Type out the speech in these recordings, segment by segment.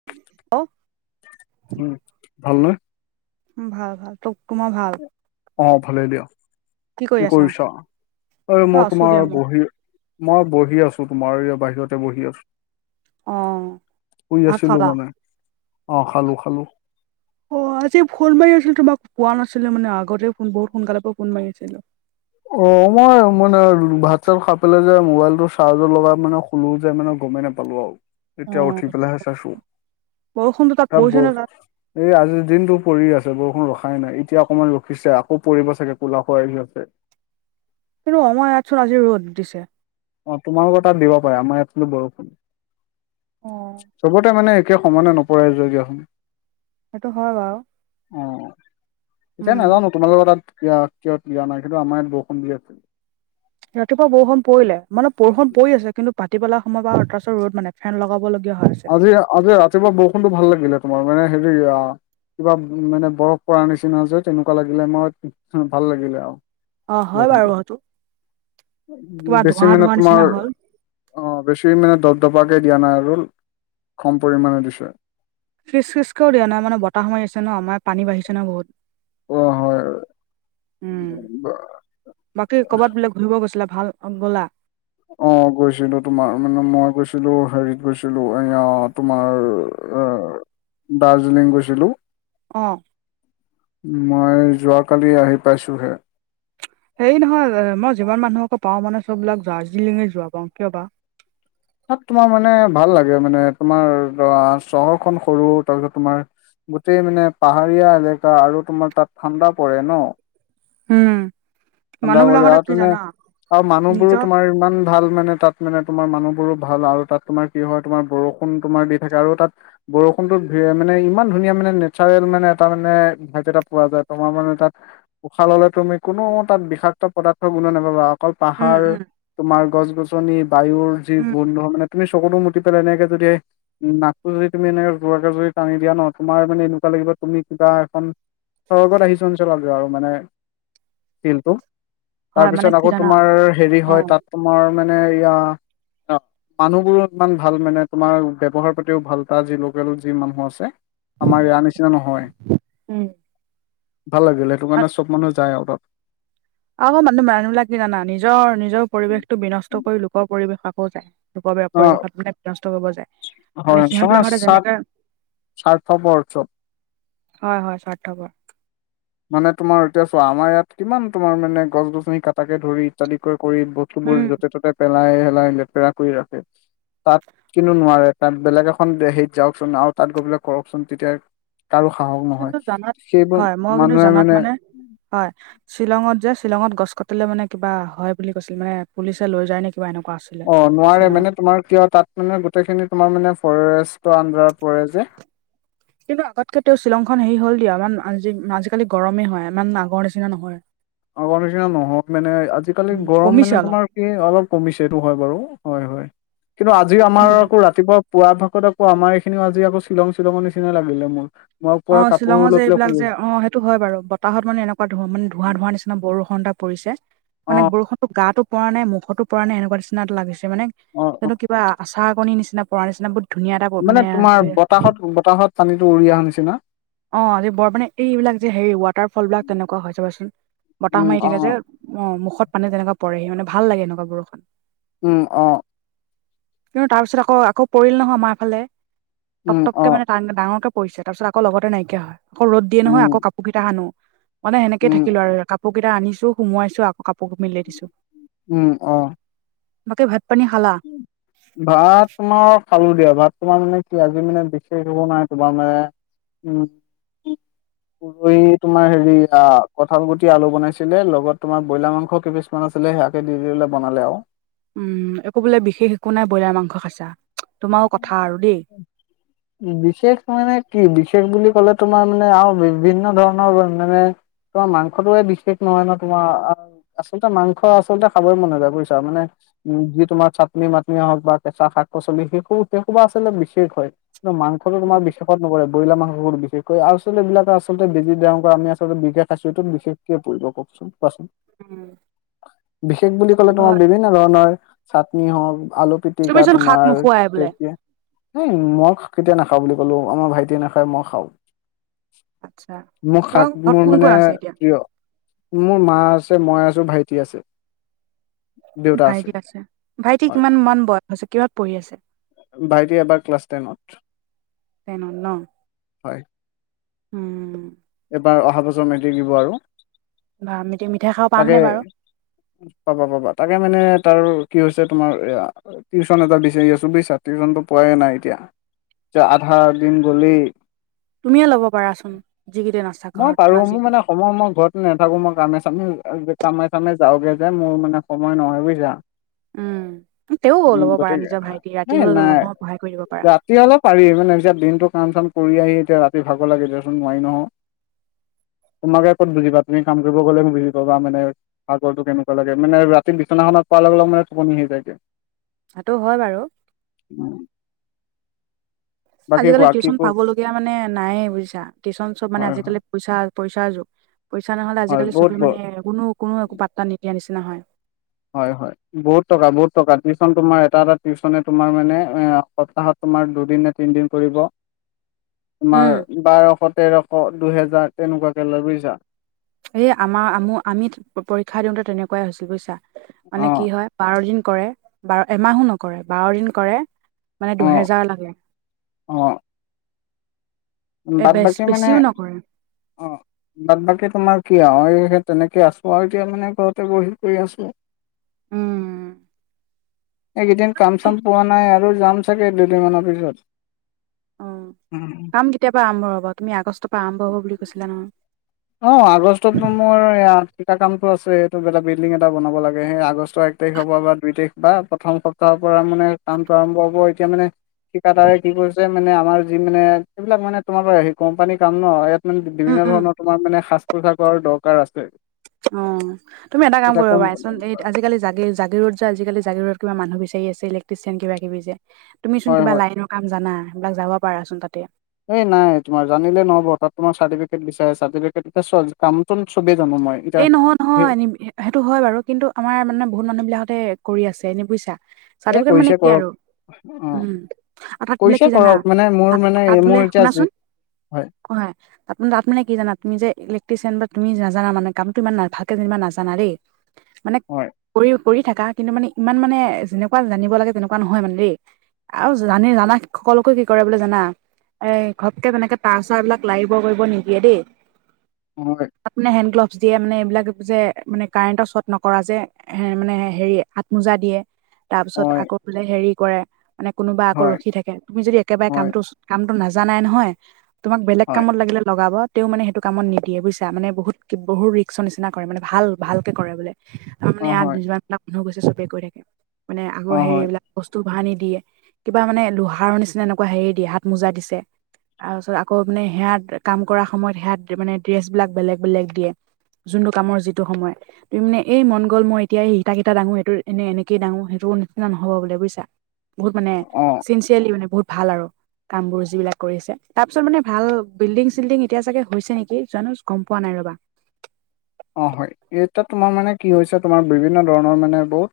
[inaudible] উম ভাল নহয়? উম ভাল ভাল তোক তোমাৰ ভাল? অ ভালেই দিয়া। কৰি কি আছা কৰিছা? এই অ মই আছো দিয়া তোমাৰ মই বহী মই বহি আছো তোমাৰ এয়া বাহিৰতে বহি আছো। অ শুই ভাত আছিলো খালা মানে, অ খালো খালো। অ আজি ফোন মাৰি আছিলো তোমাক পোৱা নাছিলো মানে, আগতে ফোন বহুত সোনকালে পৰা ফোন মাৰিছিলো। অ মই মানে ভাত-চাত খাই পেলাই যে মোবাইলটো চাৰ্জত লগাই মানে শুলো যে মানে গমেই নাপালোঁ আৰু। অ এতিয়া উঠি পেলাই হে চাইছো। বৰষুণতো তাত পৰিছে নে তাত [unintelligible] এই আজিৰ দিনটো পৰি আছে বৰষুণ ৰখাই নাই, এতিয়া অকণমান ৰখিছে আকৌ পৰিব চাগে কোলা কৰি আহি আছে। কিন্তু আমাৰ ইয়াতচোন আজি ৰ'দ দিছে। অ তোমালোকৰ তাত দিব পাৰে আমাৰ ইয়াতো বৰষুণ। অ চবতে মানে তে সমানে নপৰেই [unintelligible] সেইটো হয় বাৰু। অ এতিয়া উম নাজানো তোমালোকৰ তাত কিয় দিয়া নাই কিন্তু আমাৰ ইয়াত বৰষুণ আছে। ৰাতিপুৱা বৰষুণ পৰিলে, মানে বৰষুণ পৰি আছে কিন্তু পাতি পেলা সময় বা তাৰপাছত ৰ'দ মানে ফেন লগাব লগীয়া হয়। আজি আজি ৰাতিপুৱা বৰষুণটো ভাল লাগিলে তোমাৰ মানে হেৰি কিবা মানে বৰফ পৰা নিচিনা যে তেনেকুৱা লাগিলে মোৰ ভাল লাগিলে আৰু অ হয় বাৰু বৰষুটো। সেইটো কিবা বেছি ধোঁৱা মানে ধোঁৱা নিচিনা তোমাৰ হ'ল অ বেছি মানে দপ দপাকে দিয়া নাই আৰু কম পৰিমণে দিছে। ফিচ ফিচকেও দিয়া নাই মানে বতাহ মাৰিছে ন আমাৰ পানী বাঢ়িছে ন বহুত অ হয়। উম বাকী কৰ'বাত বোলে ঘূৰিব গৈছিলে ভাল গ'লা? অ গৈছিলো তোমাৰ মানে মই গৈছিলো হেৰিত গৈছিলো এয়া তোমাৰ অ দাৰ্জিলিং গৈছিলোঁ। অ। মই যোৱাকালি আহি পাইছোহে। হেৰি নহয় মই যিমান মানুহ আকৌ পাওঁ মানে চববিলাক দাৰ্জিলিঙে যোৱা পাওঁ কিয় বা? তাত তোমাৰ মানে ভাল লাগে মানে তোমাৰ ধৰা চহৰখন সৰু তাৰপিছত তোমাৰ গোটেই মানে পাহাৰীয়া এলেকা আৰু তোমাৰ তাত ঠাণ্ডা পৰে ন। ঠাণ্ডা মানুহ পৰে বিলাকতে আৰু কি তেনে জানা আৰু মানুহবোৰো নিজৰ তোমাৰ ইমান ভাল মানে তাত মানে তোমাৰ মানুহবোৰো ভাল আৰু তাত তোমাৰ কি হয় তোমাৰ বৰষুণ তোমাৰ দি থাকে আৰু তাত বৰষুণটোত মানে ইমান ধুনীয়া মানে নেচাৰেল মানে এটা মানে ভাইট এটা পোৱা যায় তোমাৰ মানে তাত উশাহ ললে তুমি কোনো তাত বিষাক্ত পদাৰ্থৰ গুণ নাপাবা, অকল উম পাহাৰ, উম তোমাৰ গছ-গছনি বায়ুৰ যি উম গুধ নহয় মানে তুমি [unintelligible] মুতি পেলাই এনেকে যদি উ নাকটো যদি তুমি এনেকে যাকে যৰি টানি দিয়া ন তোমাৰানে এনেকুৱা লাগিব তুমি কিবা এখন চৰগত আহিছ [unintelligible] আৰু মানে ফিলটো হয় মানে তাৰপিছত কি আকৌ জানা তোমাৰ হেৰি অ হয় তাত তোমাৰ মানে এয়া মানুহবোৰো ইমান ভাল মানে তোমাৰ ব্যৱহাৰ প্ৰতিাতিও ভাল তাৰ যি লোকেল যি মানুহ আছে। আমাৰ ইয়াৰ নিচিনা নহয়, উম ভাল লাগিলে। সেইটো কাৰণে, চব মানুহ যায় আৰু তাত। আকৌ, মানুহ-মানুহ বিলাক কি জানা! নিজৰ, নিজৰ পৰিৱেশটো বিনষ্ট কৰি, লোকৰ পৰিৱেশ, আকৌ যায়। লোক অ পৰিৱেশত মানে, বিনষ্ট কৰিব যায়। মানে হয়, সিহঁত তোমাৰ বিলাকতে স্বাৰ্থ, যেনেকে স্বাৰ্থপৰ চব। হয়, হয়! স্বাৰ্থপৰ। মানে, তোমাৰ এতিয়া চোৱা? আমাৰ ইয়াত, কিমান তোমাৰ মানে, গছ-গছনি কাটাকে ধৰি, ইত্যাদিকৈ কৰি বস্তুবোৰ উম য'তে-ত'তে পেলাই-হেলাই লেতেৰা কৰি ৰাখে। তাত, কিনো নোৱাৰে। তাত বেলেগ এখন সেৰিত যাওঁকচোন আৰু তাত, গৈ পেলাই কৰকচোন। তেতিয়া, কাৰো সাহস নহয়। কিন্তু জানাত সেইবোৰ, হয় মই কিন্তু মানুহে জানাত মানে মানে হয়! শ্বিলঙত যে, শ্বিলঙত গছ কাটিলে মানে, কিবা হয় বুলি কৈছিল, মানে, পুলিচে লৈ যায়নে, কিবা এনেকুৱা আছিল। অ'! নোৱাৰে মানে, তোমাৰ কি হয়, তাত মানে, গোটেইখিনি তোমাৰ মানে, ফৰেষ্টৰ আন্দাৰত পৰে যে। [inaudible] কিন্তু, আগতকে তেওঁ, শ্বিলংখন সেৰি হ'ল দিয়া। ইমান, আজি-আজিকালি গৰমেই হয়, ইমান আগৰ নিচিনা নহয়। আগৰ নিচিনা নহয় মানে, আজিকালি উম গৰম কমিছে মানে, অলপ তোমাৰ অলপ কমিছে, এইটো হয় বাৰু। হয়, হয়! কিন্তু, আজি আমাৰ উম, আকৌ, ৰাতিপুৱা পুৱা ভাগত আকৌ, আমাৰ এইখিনিও আজি, আকৌ, শ্বিলং-শ্বিলঙৰ নিচিনা লাগিলে, মোৰ। মই অ পূৰা কাপোৰ শ্বিলঙৰ যে লৈ পেলাই, এইবিলাক শুই যে আ অ সেইটো হয় বাৰু। বতাহত মানে, এনেকুৱা ধোঁ মানে, ধোঁৱা-ধোঁৱা নিচিনা বৰষুণ এটা পৰিছে। অ মানে, বৰষুণটো গাটো পৰা নাই, মুখতো পৰা নাই। এনেকুৱা, নিচিনা এটা লাগিছে। মানে, অ অ এইটো কিবা আছে। [unintelligible] নিচিনা পৰা নিচিনা বহুত ধুনীয়া এটা ব- মানে তোমাৰ, বতাহত-বতাহত পানীটো উৰি অহা নিচিনা। অ'! আজি বৰ মানে, এইবিলাক যে, সেৰি, ৱাটাৰ ফল বিলাক তেনেকুৱা হয়, চাবচোন? বতাহ উম মাৰি অ থাকে যে। অ'! মুখত পানী তেনেকুৱা পৰেহি। মানে, ভাল লাগে এনেকুৱা বৰষুণ। উম, অ'! কিন্তু, তাৰপিছত আকৌ, আকৌ পৰিল নহয় আমাৰ ফালে। উম অ পটককে মানে, ডাঙ-ডাঙৰকে পৰিছে। তাৰ পিছত, আকৌ লগতে নাইকিয়া হয়। আকৌ ৰ'দ দিয়ে নহয়, উম আকৌ কাপোৰ কেইটা আনোঁ। মানে, সেনেকে উম থাকিলোঁ আৰু। কাপোৰ কেইটা আনিছোঁ, সোমোৱাইছোঁ। আকৌ, কাপোৰ বোৰ মেলি দিছোঁ। উম, অ'! বাকী ভাত-পানী খালা? ভাত, তোমাৰ খালোঁ দিয়া। ভাত তোমাৰ মানে, কি আজি মানে, বিশেষ একো নাই, তোমাৰ মানে। উম। [unintelligible] উৰহি তোমাৰ, সেৰি আঁ কঁঠাল গুটি, আলু বনাইছিলে, লগত তোমাৰ, ব্ৰইলাৰ মাংস কেইপিচ মান আছিলে, সেয়াকে দি দিলে, বনালে আৰু। উম, একো বোলে, বিশেষ একো নাই। ব্ৰইলাৰ মাংস খাইছা? তোমাৰো কথা আৰু [inaudible] [inaudible] বিশেষ মানে কি, বিশেষ বুলি ক'লে তোমাৰ মানে, আৰু বিভিন্ন ধৰণৰ মানে, তোমাৰ, মাংসটোৱে বিশেষ নহয়, নহয়, তোমাৰ। আচলতে মাংস, আচলতে খাবই মন নযায়। বুজিছা? মানে, উম, যি তোমাৰ, চাটনি-মাটনি হওঁক বা কেঁচা শাক-পাচলি [unintelligible] আছিলে, বিশেষ হয়। কিন্তু, মাংসটো তোমাৰ, বিশেষত নপৰে। ব্ৰইলাৰ মাংবোৰ বিশষকৈ, আচলতে এইবিলাক আচলতে, [unintelligible] আমি আচলতে, বিষ খাইছোঁ। এইটো বিশেষকৈ পৰিব কওঁকচোন? কোৱাচোন? উম। বিশেষ বুলি ক'লে তোমাৰ বিভিন্ন ধৰণৰ চাটনি হওক আলু পিতিকা তুমিচোন শাক তোমাৰ। নোখোৱাই বোলে [inaudible] মই কেতিয়া নাখাওঁ বুলি কলো আমাৰ ভাইটিয়ে নাখায় মই খাওঁ। আচ্ছা মোৰ তোমাৰ শাক ঘৰত বোৰ কোন কোন মানে আছে এতিয়া প্ৰিয়। মোৰ মা আছে মই আছো ভাইটি আছে। ভাইটি আছে ভাইটি হয় কিমান মন বয়স হৈছে কিহত পঢ়ি আছে। ভাইটি এবাৰ ক্লাছ টেনত টেনত ন হয়। উম। এবাৰ অহাবছৰ মেট্ৰিক দিব আৰু। বা মেতি মিঠাই খাব পাম তাকে নে বাৰু। পাবা পাবা তাকে মানে তাৰ কি হৈছে তোমাৰ এয়া। টিশ্যনটোএটা বিচাৰি আছো বুজিছা টিশ্যনটো পোৱাই নাই এতিয়া। যে আধা দিন গলেই। তুমিয়ে ল'ব পাৰাচোন যিকেইদিন আছা চ ঘৰত পাৰো বা মোৰ যি। মানে অ মই মই ঘৰত নাথাকো মই কামে চামে। যে কামে চামে যাওগে যে মোৰ মানে সময় নহয় বুজিছা। উম তেও উম ল'ব পাৰা গতিকে নিজৰ ভাইটি ৰাতি হে হ'লেও নাই লহওঁ সহায় কৰি দিব পাৰা যা। তিয়াহ'লে পাৰি মানে এতিয়া দিনতটো কাম চাম কৰি আহি এতিয়া ৰাতি ভাগৰ লাগি দেচোন নোৱাৰি নহ। তোমালোকে কত বুজা তুমি কাম কৰিব গলে বুজি। বা মানে ভাগৰটো কেনেকুৱা লাগে মানে ৰাতি বিচনাখনত পোৱাৰ লগে মানে টোপনি আহি যায়। সেইটো হয় বাৰু। উম। বাকী আজিকালি কোৱা কি টিউশচন ক পাবলগীয়া মানে নায়ে বুজিছা টিউশন চব মানে হয় আজিকালি। হয় পইচা পইচাৰ যুগ পইচা নহলে হয় আজিকালি বহুত চবে ব মানে কোনো কোনো একো পাত্তা নিদিয়া নিচিনা হয়। হয় হয় বহুত টকা বহুত টকা টিউশচন তোমাৰ এটা এটা টিউচনে তোমাৰ মানে এ সপ্তাহত। তোমাৰ দুদিন নে তিনদিন কৰিব। [unintelligible] তোমাৰ উম বাৰশ তেৰশ দুহেজাৰ তেনেকুৱাকে লৈ বুজিছা। এই আমাৰ আমূ আমি পৰীক্ষা দিওঁতে তেনেকুৱাই হৈছিল বুজিছা। মানে অ কি হয় বাৰ দিন কৰে বাৰ এমাহো নকৰে বাৰ দিন কৰে। মানে অ দুহেজাৰ লাগে। উম এ বাদ বেছ বাকী মানে বেছিও নকৰে অ। বাদ বাকী তোমাৰ কি আৰু সেই তেনেকে আছো আৰু এতিয়া মানে ঘৰতে বহি কৰি আছো। উম। এইকেইদিন কাম এহ, চাম পোৱা নাই আৰু যাম চাগে দুদিনমানৰ পিছত। উম। তিয়াৰ পৰা আৰম্ভ হ'ব তুমি আগষ্ট পৰা আৰম্ভ হ'ব বুলি কৈছিলা নহয়। অ', আগষ্টত মোৰ ইয়াত ঠিকা কামটো আছে এইটো বেলেগ বিল্ডিং এটা বনাব লাগে সেই আগষ্ট এক। এক তাৰিখ হব বা দুই তাৰিখ বা প্ৰথম সপ্তাহৰ পৰা মানে কামটো আৰম্ভ হব এতিয়া মানে। ঠিকাদাৰে কি কৰিছে মানে আমাৰ যি মানে, এইবিলাক মানে তোমাৰ হেৰি কোম্পানীৰ কাম ন ইয়াত। মানে উম, বিভিন্ন উম, ধৰণৰ তোমাৰ মানে সাজ-পোছাকৰ দৰকাৰ আছে। অ', তুমি এটা কাম এতিয়া কৰিব কম পাৰাচোন এই আজিকালি জাগি-জাগিৰোড। [inaudible] আজিকালি জাগিৰোডত কিবা মানুহ বিচাৰি আছে‌ ইলেকট্ৰিচিয়ান কিবা কিবি যে তুমিচোন হয় কিবা হয় লাইনৰ। কাম জানা‌ সেইবিলাক যাব পাৰাচোন তাতে। এই নাই তোমাৰ জানিলে নহ'ব তাত তোমাৰ চাৰ্টিফিকেট বিচাৰে চাৰ্টিফিকেট এতিয়া চোৱা কামটোন চবেই জানো মই। এতিয়া এই নহয়, সেই নহয়, নিবিহে। সেইটো হয় বাৰু। কিন্তু আমাৰ মানে বহুত মানুহ বিলাকহতে কৰি আছে এনে বুইছা। এ চাৰ্টিফিকেট মানে কৰিছে কি কৰক আৰু অ উম। আৰু তাত বোলে কৰিছে কি জানা, কৰক মানে মোৰ তাত, মানে তাত বোলে মোৰ এতিয়া যি শুনাচোন হয় একো নাই। তাত মানে, তাত মানে কি জানা তুমি যে ইলেক্ট্ৰিচিয়ান বা তুমি নাজানা মানে কামটো ইমান না ভালকে যেনিবা নাজানা দেই, মানে হয় কৰি উ- কৰি থাকা। কিন্তু ইমান মানে যেনেকুৱা জানিব লাগে তেনেকুৱা নহয় মানে দেই। আৰু জানি জানা সকলোকো কি কৰে বোলে জানা! এই ঘপকে তেনেকে তাঁৰ-ছাঁৰ বিলাক লাৰিব কৰিব নিদিয়ে দেই। হয়। তাত মানে হেণ্ড গ্লোভ দিয়ে মানে। এইবিলাক যে মানে কাৰেণ্টৰ চৰ্ত নকৰা যে মানে হেৰি হাতমোজা দিয়ে। তাৰ পিছত হয়, আকৌ বোলে হেৰি কৰে। মানে কোনোবা আকৌ হয়, ৰখি থাকে। তুমি যদি একেবাৰে হয়, কামটো কামটো নাজানাই নহয় তোমাক বেলেগ হয়, কামত লাগিলে লগাব। তেও মানে সেইটো কামত নিদিয়ে বুইছা। মানে বহুত বহুত ৰিক্সৰ নিচিনা কৰে মানে ভাল, ভালকে কৰে বোলে। তাৰমানে অ', ইয়াত হয়, যিমান বিলাক মানুহ গৈছে চবে কৰি থাকে। মানে আগৰ অ', সেই হয়, এইবিলাক বস্তু লোহা আনি দিয়ে। কিবা মানে লোহাৰ নিচিনা এনেকুৱা হেৰি দিয়ে, হাত মোজা দিছে। তাৰপিছত আকৌ মানে সেয়া কাম কৰা সময়ত সেয়া মানে ড্ৰেছ বিলাক বেলেগ, বেলেগ দিয়ে। যোনটো কামৰ যিটো সময়। তুমি মানে এই মন গ'ল মই এতিয়া ইটা কেইটা দাংও, সেইটো এনে এনেকৈ দাংও সেইটো নিচনা নহ'ব বোলে বুইছা। বহুত মানে অ', চিনচিয়াৰলি, মানে বহুত ভাল আৰু। কামবোৰ যিবিলাক কৰিছে। তাৰপিছত মানে ভাল বিল্ডিং, চিল্ডিং এতিয়া চাগে হৈছে নেকি জানো! গম পোৱা নাই ৰবা। অ', হয়। এতিয়া তোমাৰ মানে কি হৈছে তোমাৰ বিভিন্ন ধৰণৰ মানে বহুত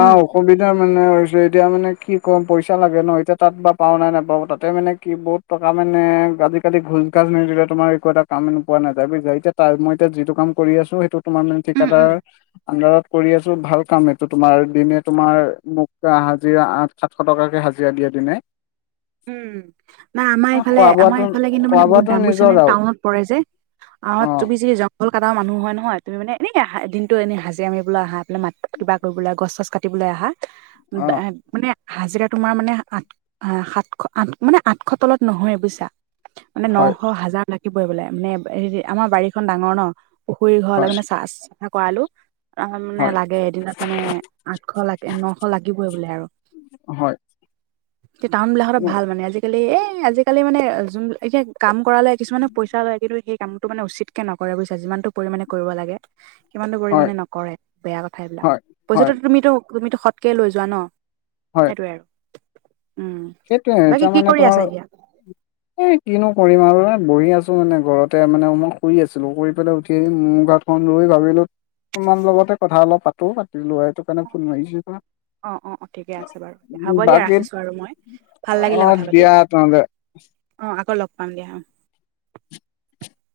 উম সুবিধাৰ মানে হৈছে, এতিয়া মানে কি ক'ম? পইচা লাগে ন! এতিয়া তাত বা পাওঁ নে নাপাওঁ? তাতে মানে কি বৰ্ড টকা মানে আজিকালি ঘোছ-ঘাছ নিদিলে তোমাৰ একো এটা কাম নোপোৱা নাযায় বুইছা! এতিয়া তাৰ মই এতিয়া যিটো কাম কৰি আছো সেইটো তোমাৰ মানে উম উম ঠিকাদাৰ আণ্ডাৰত কৰি আছো। ভাল কাম এইটো তোমাৰ দিনে তোমাৰ মোক হাজিৰা আঠ সাতশ টকাকে হাজিৰা দিয়ে দিনে। [inaudible] উম। নাই আমাৰ আহ, এইফালে, খোৱা আমাৰ বোৱাটো এইফালে কিন্তু খোৱা মানে বহুত বোৱাটো দাম নিজৰ বুইচনে! আৰু টাউনত পৰে যে। অ', [unintelligible] কলকাতাৰ মানুহ হয় নহয়, তুমি মানে এনেকে দিনটো এনেই হাজিৰা মাৰিবলৈ আহা এফালে মাত কিবা কৰিবলে, গছ-ছচ কাট কাটিবলে আহা, বা অ'। মানে হাজিৰা তোমাৰ মানে আঠ সাত আঠ মানে আঠশ তলত নহয় বুইছা। মানে হয়, নশ হাজাৰ লৈকে লাগিবই বোলে। মানে হেৰি আমাৰ বাৰীখন ডাঙৰ ন, পুখুৰীৰ ঘৰলে হয়, মানে চা চাফা কৰালো আমাৰ মানে হয়, লাগে এদিনত মানে আঠশ লাগে নশ লাগিবই বোলে আৰু হয়, কি টাউন বিলাকতে উ ভাল মানে আজিকালি এ আজিকালি মানে যোন এতিয়া কাম কৰালে কিছুমানে পইচা লয় কিন্তু সেই কামটো মানে উচিতকে নকৰে বুজিছ যিমানটো পৰিমাণে কৰিব লাগে। সিমানটো হয়, পৰিমাণে নকৰে বেয়া কথা এইবিলাক হয়, পইচাটো হয়, তুমিটো তুমিটো সৎকে লৈ যোৱা ন হয়, সেইটোৱে আৰু, উম, সেইটোয়ে বাকী কি তাৰমানে কৰি আছা তোমাৰ এতিয়া? এ কিনো কৰিম আৰু এ বহি আছো মানে ঘৰতে মানে মই শুই আছিলো শু পেলাই উঠি আহি মোৰ গাটো ফোন লৈ ভাবিলো তোমাৰ লগতে কথা অলপ পাতো পাতিলো এইটোক সেইকাৰণে ফোন মাৰিছো। অ অ অ ঠিকে আছে বাৰু হ'ব দিয়া বাকী ৰাখিছো আৰু মই ভাল লাগিলে অ' কথা পাতি, দিয়া তেনেহ'লে অ আকৌ লগ পাম দিয়া অ।